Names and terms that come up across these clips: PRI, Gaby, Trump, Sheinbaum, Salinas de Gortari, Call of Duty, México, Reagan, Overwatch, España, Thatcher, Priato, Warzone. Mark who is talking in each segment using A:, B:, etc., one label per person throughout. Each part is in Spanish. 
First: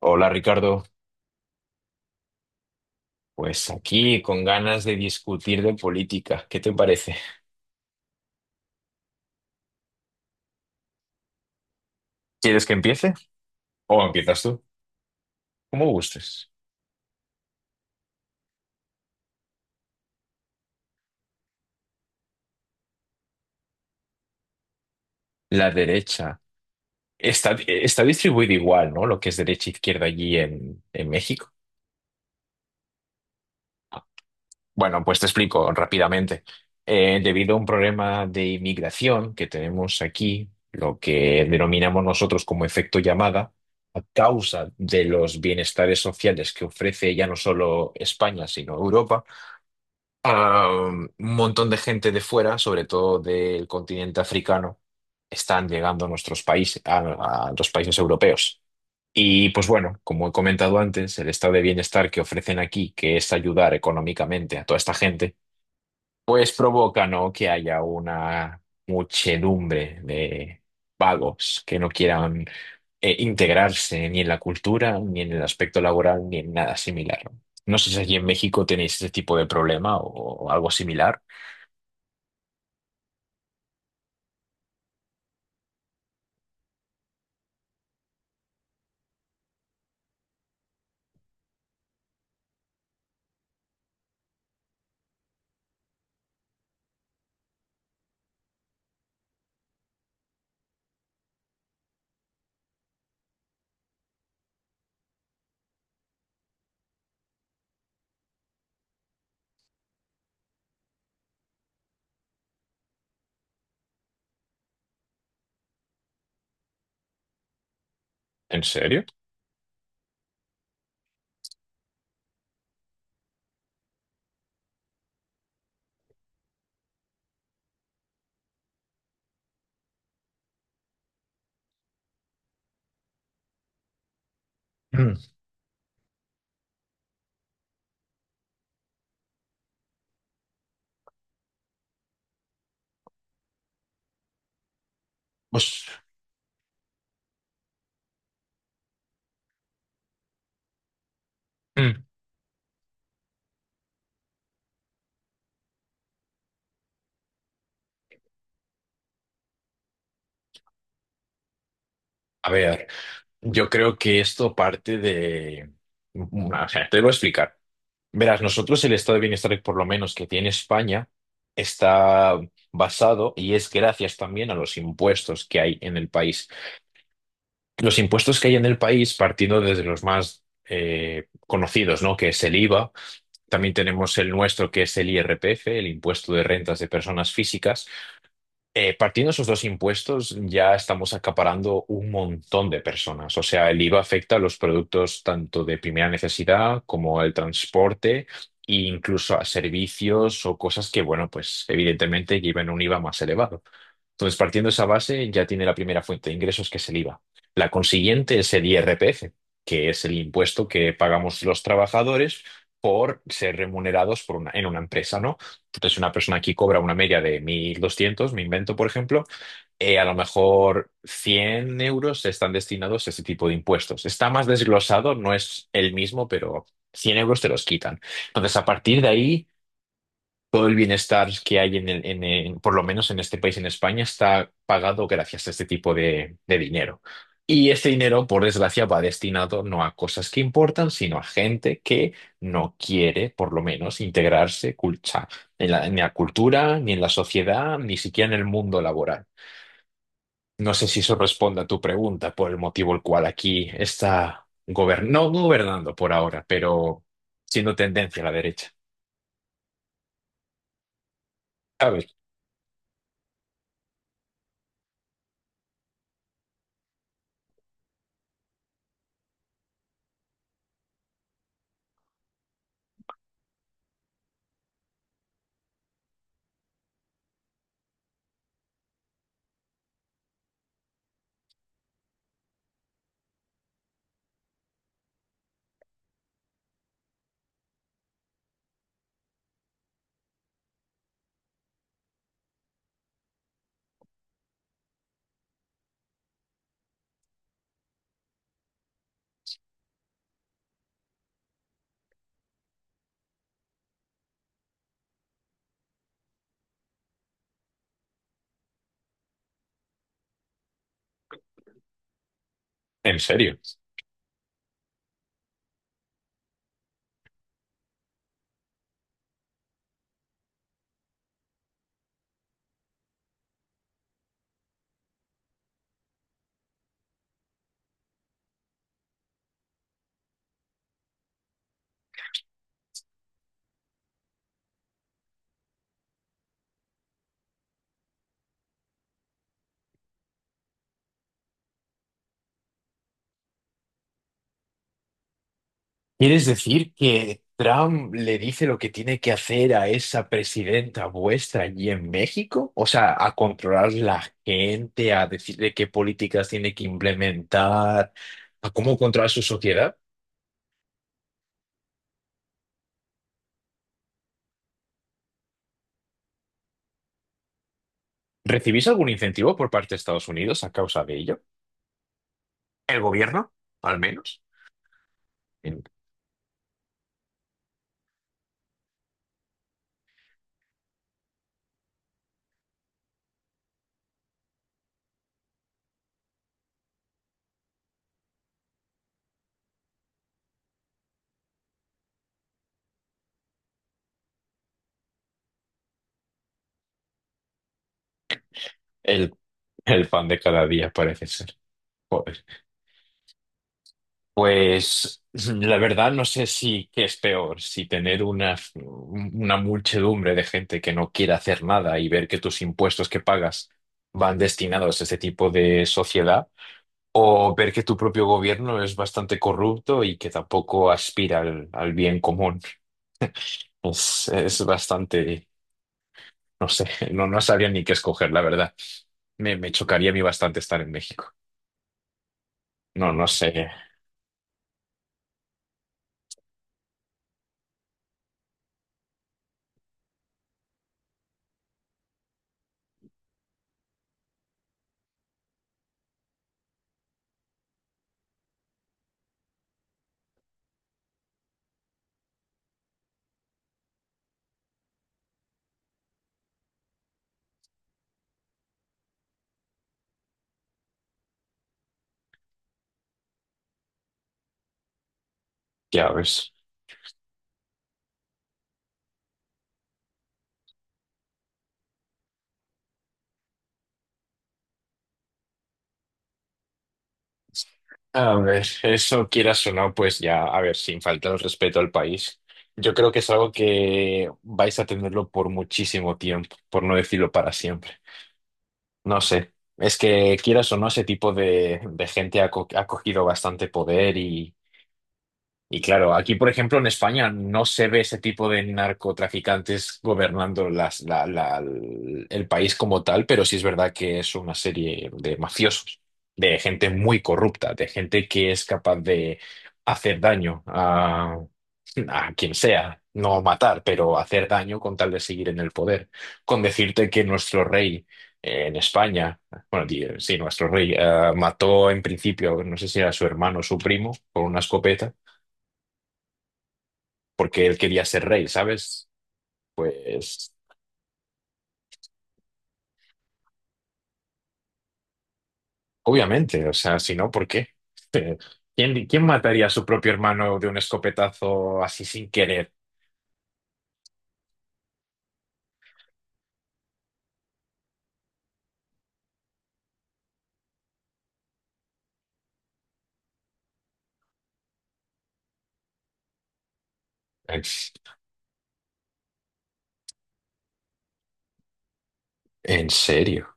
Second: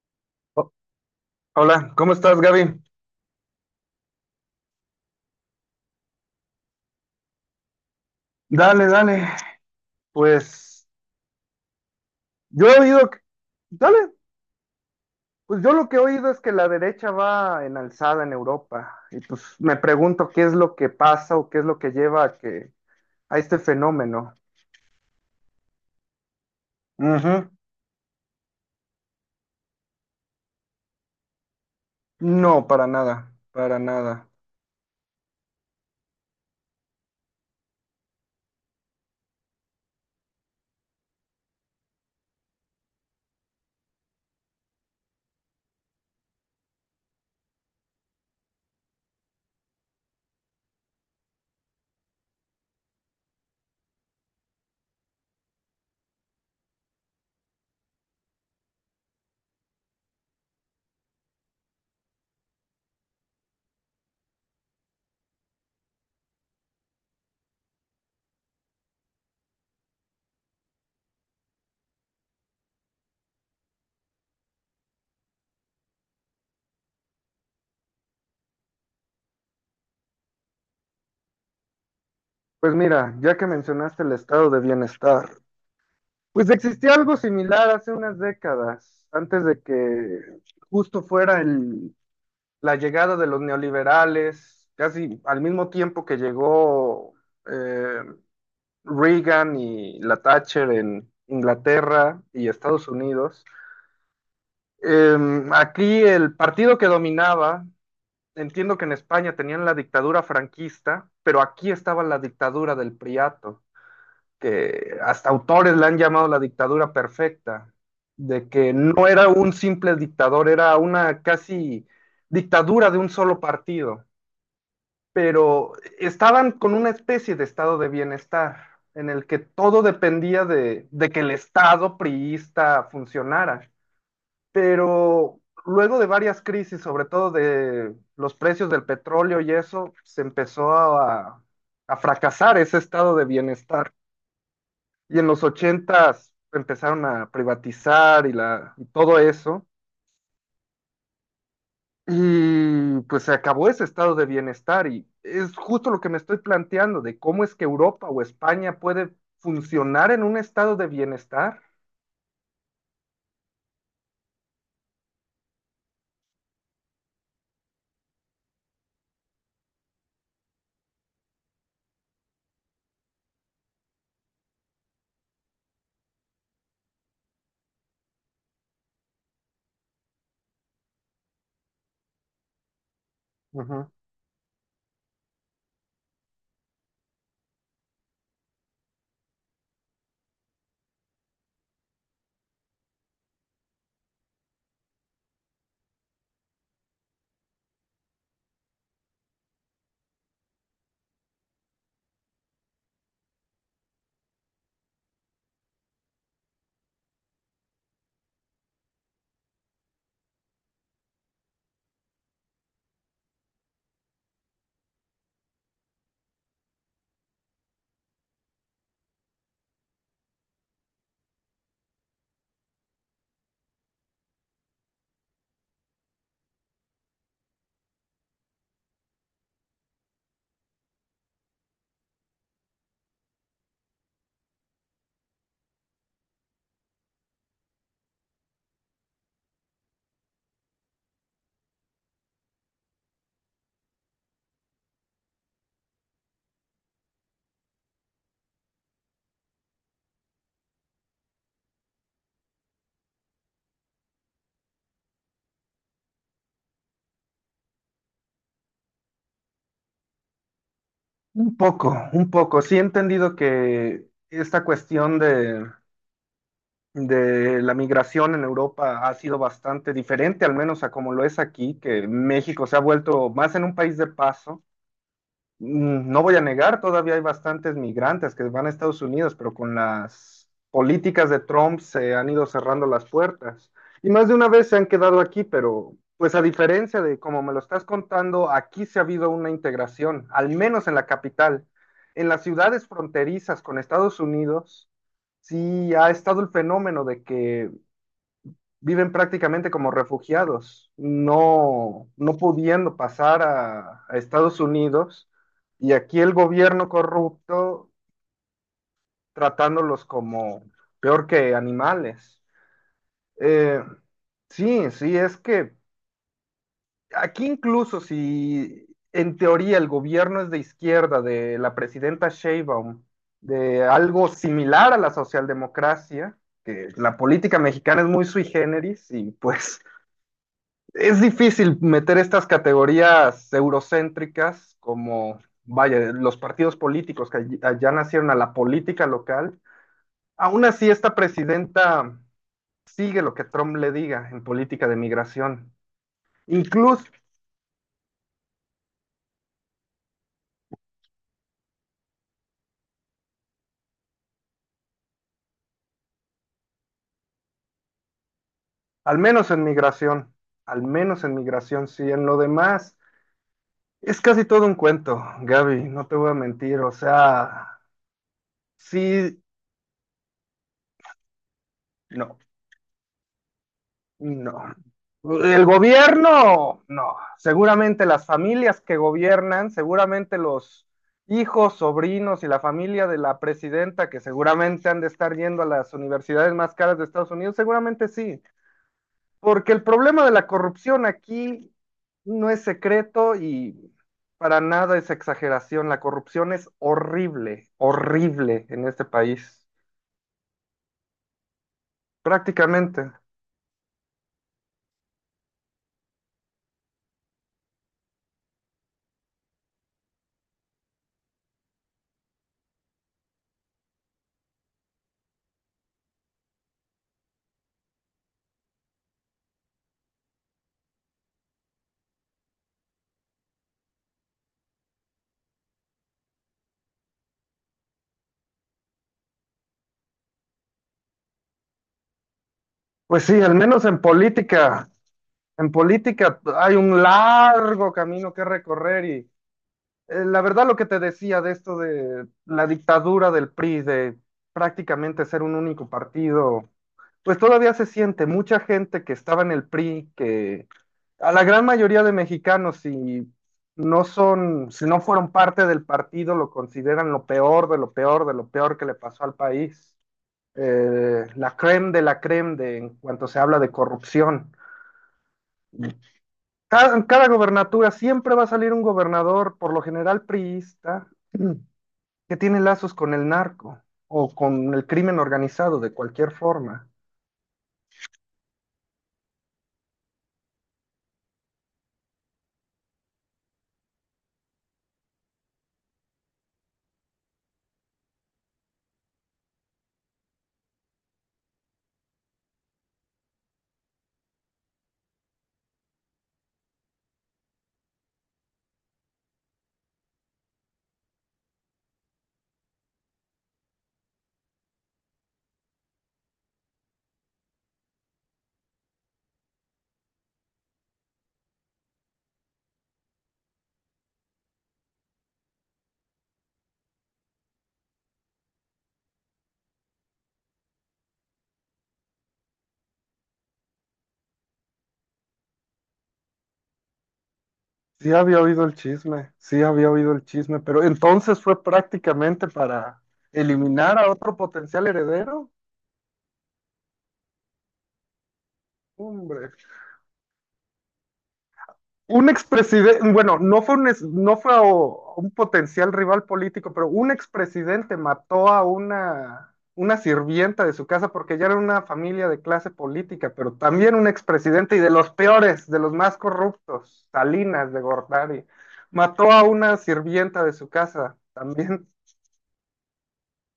A: Hola
B: Ho-
A: Ricardo,
B: Hola, ¿cómo estás, Gaby?
A: pues aquí con ganas de discutir de política. ¿Qué te parece?
B: Dale, dale. Pues
A: ¿Quieres
B: yo
A: que
B: he oído,
A: empiece?
B: que-
A: ¿O
B: dale,
A: empiezas tú?
B: pues yo
A: Como
B: lo que he oído es
A: gustes.
B: que la derecha va en alzada en Europa. Y pues me pregunto qué es lo que pasa o qué es lo que lleva a que a este fenómeno.
A: La derecha.
B: Ujú.
A: Está distribuido igual, ¿no? Lo que es derecha e izquierda allí en México.
B: No, para nada, para nada.
A: Bueno, pues te explico rápidamente. Debido a un problema de inmigración que tenemos aquí, lo que denominamos nosotros como efecto llamada, a causa de los bienestares sociales que ofrece ya no solo España, sino Europa, un montón de gente de fuera, sobre todo del continente africano, están llegando a nuestros países, a los países europeos. Y pues bueno, como he comentado antes, el estado de bienestar que ofrecen aquí, que es ayudar económicamente a toda esta gente, pues provoca, ¿no? Que haya una muchedumbre de vagos que no quieran integrarse ni en la cultura, ni en el aspecto laboral, ni en nada similar. No No sé si allí en México tenéis ese tipo de problema o algo similar.
B: Pues mira, ya que mencionaste el estado de bienestar, pues existía algo similar hace unas décadas, antes de que justo fuera el la llegada de los neoliberales, casi al mismo tiempo que llegó eh, Reagan y la Thatcher en Inglaterra y Estados Unidos. Aquí el partido que dominaba, entiendo que en España tenían la dictadura franquista, pero aquí estaba la dictadura del Priato, que hasta autores la han llamado la dictadura perfecta, de
A: ¿En
B: que
A: serio?
B: no era un simple dictador, era una casi dictadura de un solo partido pero estaban con una especie de estado de bienestar en el que todo dependía de que el estado priista funcionara.
A: Mm,
B: Pero luego de varias crisis, sobre todo de los precios del petróleo y eso, a fracasar ese estado de bienestar. Y en los
A: Pues,
B: ochentas empezaron a privatizar y todo eso.
A: mm,
B: Y pues se acabó ese estado de bienestar y es justo lo que me estoy planteando de cómo es que Europa o España puede funcionar en un estado de bienestar.
A: a ver. Yo creo que esto parte de... O sea, te lo voy a explicar. Verás, nosotros el estado de bienestar, por lo menos que tiene España, está basado y es gracias también a los impuestos que hay en el país. Los impuestos que hay en el país, partiendo desde los más conocidos, ¿no? Que es el IVA. También
B: Ujú.
A: tenemos el nuestro, que es el IRPF, el impuesto de rentas de personas físicas. Partiendo esos dos impuestos, ya estamos acaparando un montón de personas. O sea, el IVA afecta a los productos tanto de primera necesidad como al transporte e incluso a servicios o cosas que, bueno, pues evidentemente llevan un IVA más elevado. Entonces, partiendo de esa base, ya tiene la primera fuente de ingresos, que es el IVA. La consiguiente es el IRPF, que es el impuesto que pagamos los trabajadores por ser remunerados por en una empresa, ¿no? Entonces, una persona aquí cobra una media de 1.200 me invento, por ejemplo, a lo mejor 100 euros están destinados a este tipo de impuestos. Está más desglosado, no es el mismo, pero 100 euros te los quitan. Entonces, a partir de ahí todo el bienestar que hay por lo menos en este país, en España, está pagado gracias a este tipo de dinero. Y este dinero, por desgracia, va destinado no a cosas que importan, sino a gente que no quiere, por lo menos, o sea, en en la cultura, ni en la sociedad, ni siquiera en el mundo laboral. No sé si eso responde a tu pregunta, por el motivo el cual aquí está gobernando, no gobernando por ahora, pero siendo tendencia a la derecha.
B: Un
A: A
B: poco,
A: ver,
B: un poco. Sí he entendido que esta de la migración en Europa ha sido bastante diferente, al menos a como lo es aquí, que México se ha vuelto más en un país de paso mm, no voy a negar, todavía hay bastantes migrantes que van a Estados Unidos, pero con las políticas de Trump se han ido cerrando las puertas. Y más de una vez se han quedado aquí, pero pues a diferencia de como me lo estás contando, aquí se ha habido una integración, al menos en la capital. En las ciudades fronterizas con Estados Unidos, sí ha estado el fenómeno de que viven prácticamente como refugiados, no pudiendo pasar a Estados Unidos y aquí el gobierno corrupto tratándolos como peor que animales.
A: en serio.
B: Eh, sí, sí, es que aquí incluso si en teoría el gobierno es de izquierda, de la presidenta Sheinbaum, de algo similar a la socialdemocracia, que la política mexicana es muy sui generis y pues es difícil meter estas categorías eurocéntricas como, vaya, los partidos políticos que allá nacieron a la política local. Aún así, esta presidenta sigue lo que Trump le diga en política de migración.
A: ¿Quieres decir
B: Incluso,
A: que Trump le dice lo que tiene que hacer a esa presidenta vuestra allí en México? O sea, a controlar la gente, a decirle qué políticas tiene que implementar, a cómo
B: al
A: controlar su
B: menos en
A: sociedad.
B: migración, al menos en migración, sí, en lo demás. Es casi todo un cuento, Gaby, no te voy a mentir. O sea,
A: ¿Recibís algún
B: sí,
A: incentivo por parte de Estados Unidos a causa de ello?
B: no.
A: ¿El gobierno, al menos?
B: No. El gobierno, no. Seguramente las familias que gobiernan, seguramente los hijos, sobrinos y la familia de la presidenta, que seguramente han de estar yendo a las universidades más caras de Estados Unidos, seguramente sí. Porque el problema de la corrupción aquí no es secreto y para nada es exageración. La corrupción es horrible, horrible en este
A: El,
B: país.
A: el pan de cada día parece ser.
B: Prácticamente.
A: Pues la verdad no sé si qué es peor, si tener una muchedumbre de gente que no quiere hacer nada y ver que tus impuestos que pagas van destinados a ese tipo de sociedad, o ver que tu propio gobierno es bastante corrupto y que tampoco aspira al, al bien común. Es bastante, no sé, no, no sabría ni qué escoger, la verdad. Me chocaría a mí bastante estar en México. No,
B: Pues
A: no
B: sí, al
A: sé,
B: menos en política. En política hay un largo camino que recorrer y la verdad lo que te decía de esto de la dictadura del PRI, de prácticamente ser un único partido, pues todavía se siente mucha gente que estaba en el PRI, que a la gran mayoría de mexicanos si no son, si no fueron parte del partido, lo consideran lo peor de lo peor de lo peor que le pasó al país. La creme de en cuanto se habla de corrupción.
A: ya ves.
B: En cada gobernatura siempre va a salir un gobernador, por lo general priista, que tiene lazos con el narco o con el crimen organizado de cualquier forma.
A: A ver, eso quieras o no, pues ya, a ver, sin faltar el respeto al país. Yo creo que es algo que vais a tenerlo por muchísimo tiempo, por no decirlo para siempre. No sé, es que quieras o no, ese tipo de gente ha cogido bastante poder y claro, aquí, por ejemplo, en España no se ve ese tipo de narcotraficantes gobernando el país como tal, pero sí es verdad que es una serie de mafiosos, de gente muy corrupta, de gente que es capaz de hacer daño a quien sea, no matar, pero hacer daño con tal de seguir en el poder. Con decirte que nuestro rey en España, bueno, sí, nuestro rey mató en principio, no sé si era su hermano o su primo, con una escopeta porque él quería
B: Sí
A: ser
B: había
A: rey,
B: oído el
A: ¿sabes?
B: chisme, sí había oído el
A: Pues
B: chisme, pero entonces fue prácticamente para eliminar a otro potencial heredero.
A: obviamente, o sea, si no, ¿por qué? ¿Quién, quién
B: Hombre.
A: mataría a su propio hermano de un escopetazo así
B: Un
A: sin querer?
B: expresidente, bueno, no fue un, es- no fue a- un potencial rival político, pero un expresidente mató a una sirvienta de su casa porque ya era una familia de clase política, pero también un expresidente y de los peores, de los más corruptos, Salinas de Gortari, mató a una sirvienta de su casa también.
A: ¿En serio?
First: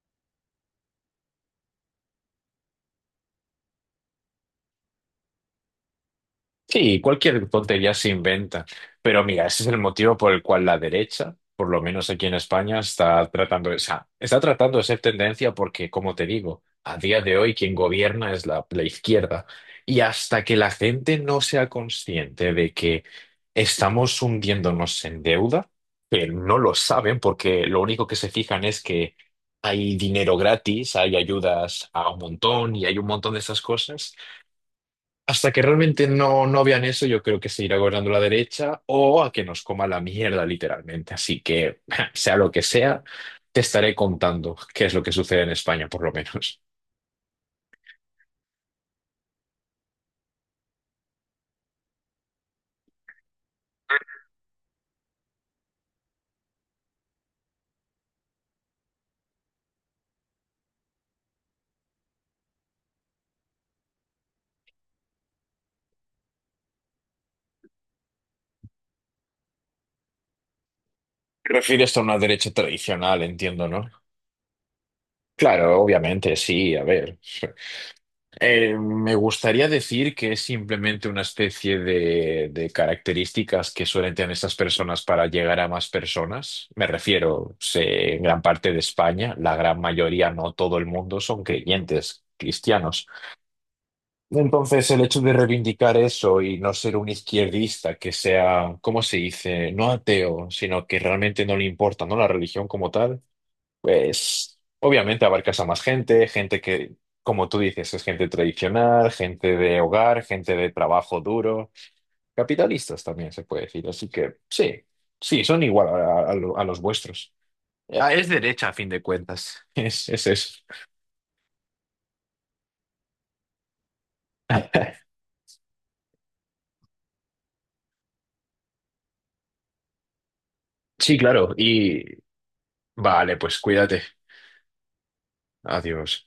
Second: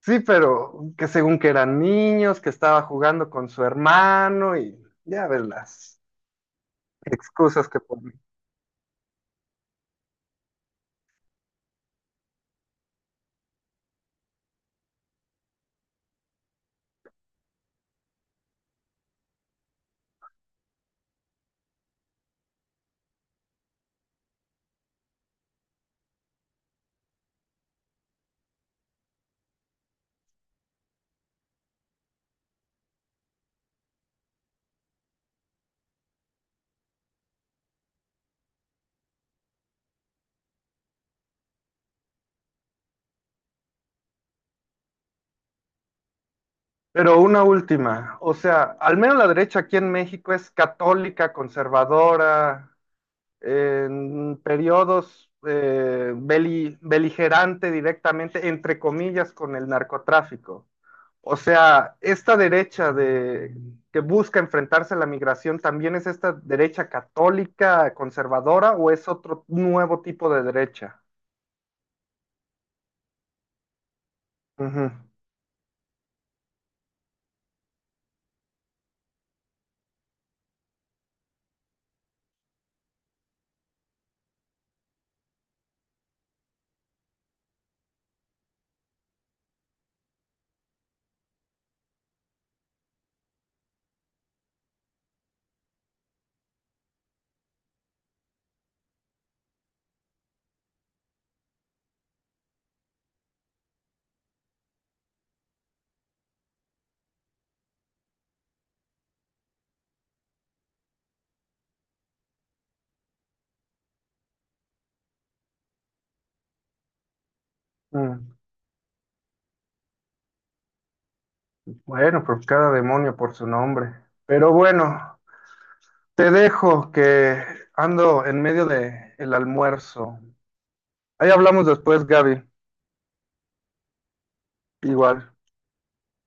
B: Sí, pero que según que eran niños, que estaba jugando con su hermano y ya ves las
A: Sí, cualquier
B: excusas que
A: tontería se
B: ponen.
A: inventa. Pero mira, ese es el motivo por el cual la derecha, por lo menos aquí en España, está tratando de, o sea, está tratando de ser tendencia porque, como te digo, a día de hoy quien gobierna es la izquierda. Y hasta que la gente no sea consciente de que estamos hundiéndonos en deuda, que no lo saben porque lo único que se fijan es que hay dinero gratis, hay ayudas a un montón y hay un montón de esas cosas. Hasta que realmente no, no vean eso, yo creo que se irá gobernando la derecha o a que nos coma la mierda, literalmente. Así que, sea lo que sea, te estaré contando qué es lo que sucede en España, por lo menos.
B: Pero una última, o sea, al menos la derecha aquí en México es católica, conservadora, en periodos beligerante directamente, entre comillas, con el narcotráfico. O sea, que busca enfrentarse a la migración, ¿también es esta derecha católica, conservadora o es otro nuevo tipo de derecha?
A: Te refieres a una derecha tradicional, entiendo, ¿no?
B: Ujú,
A: Claro, obviamente, sí, a ver. Me gustaría decir que es simplemente una especie de características que suelen tener estas personas para llegar a más personas. Me refiero, sé, en gran parte de España, la gran mayoría, no todo el mundo, son creyentes cristianos. Entonces, el hecho de reivindicar eso y no ser un izquierdista que sea, ¿cómo se dice? No ateo, sino que realmente no le importa, ¿no? La religión como tal. Pues obviamente abarcas a más gente, gente que, como tú dices, es gente tradicional, gente de hogar, gente de trabajo duro, capitalistas también se puede decir. Así que sí, sí, son igual a, a los vuestros. Ah, es
B: mm.
A: derecha a fin de cuentas, es eso.
B: Bueno, pues cada demonio por su nombre. Pero bueno, te dejo que ando en medio de el almuerzo.
A: Sí,
B: Ahí
A: claro,
B: hablamos
A: y
B: después, Gaby.
A: vale, pues cuídate.
B: Igual.
A: Adiós.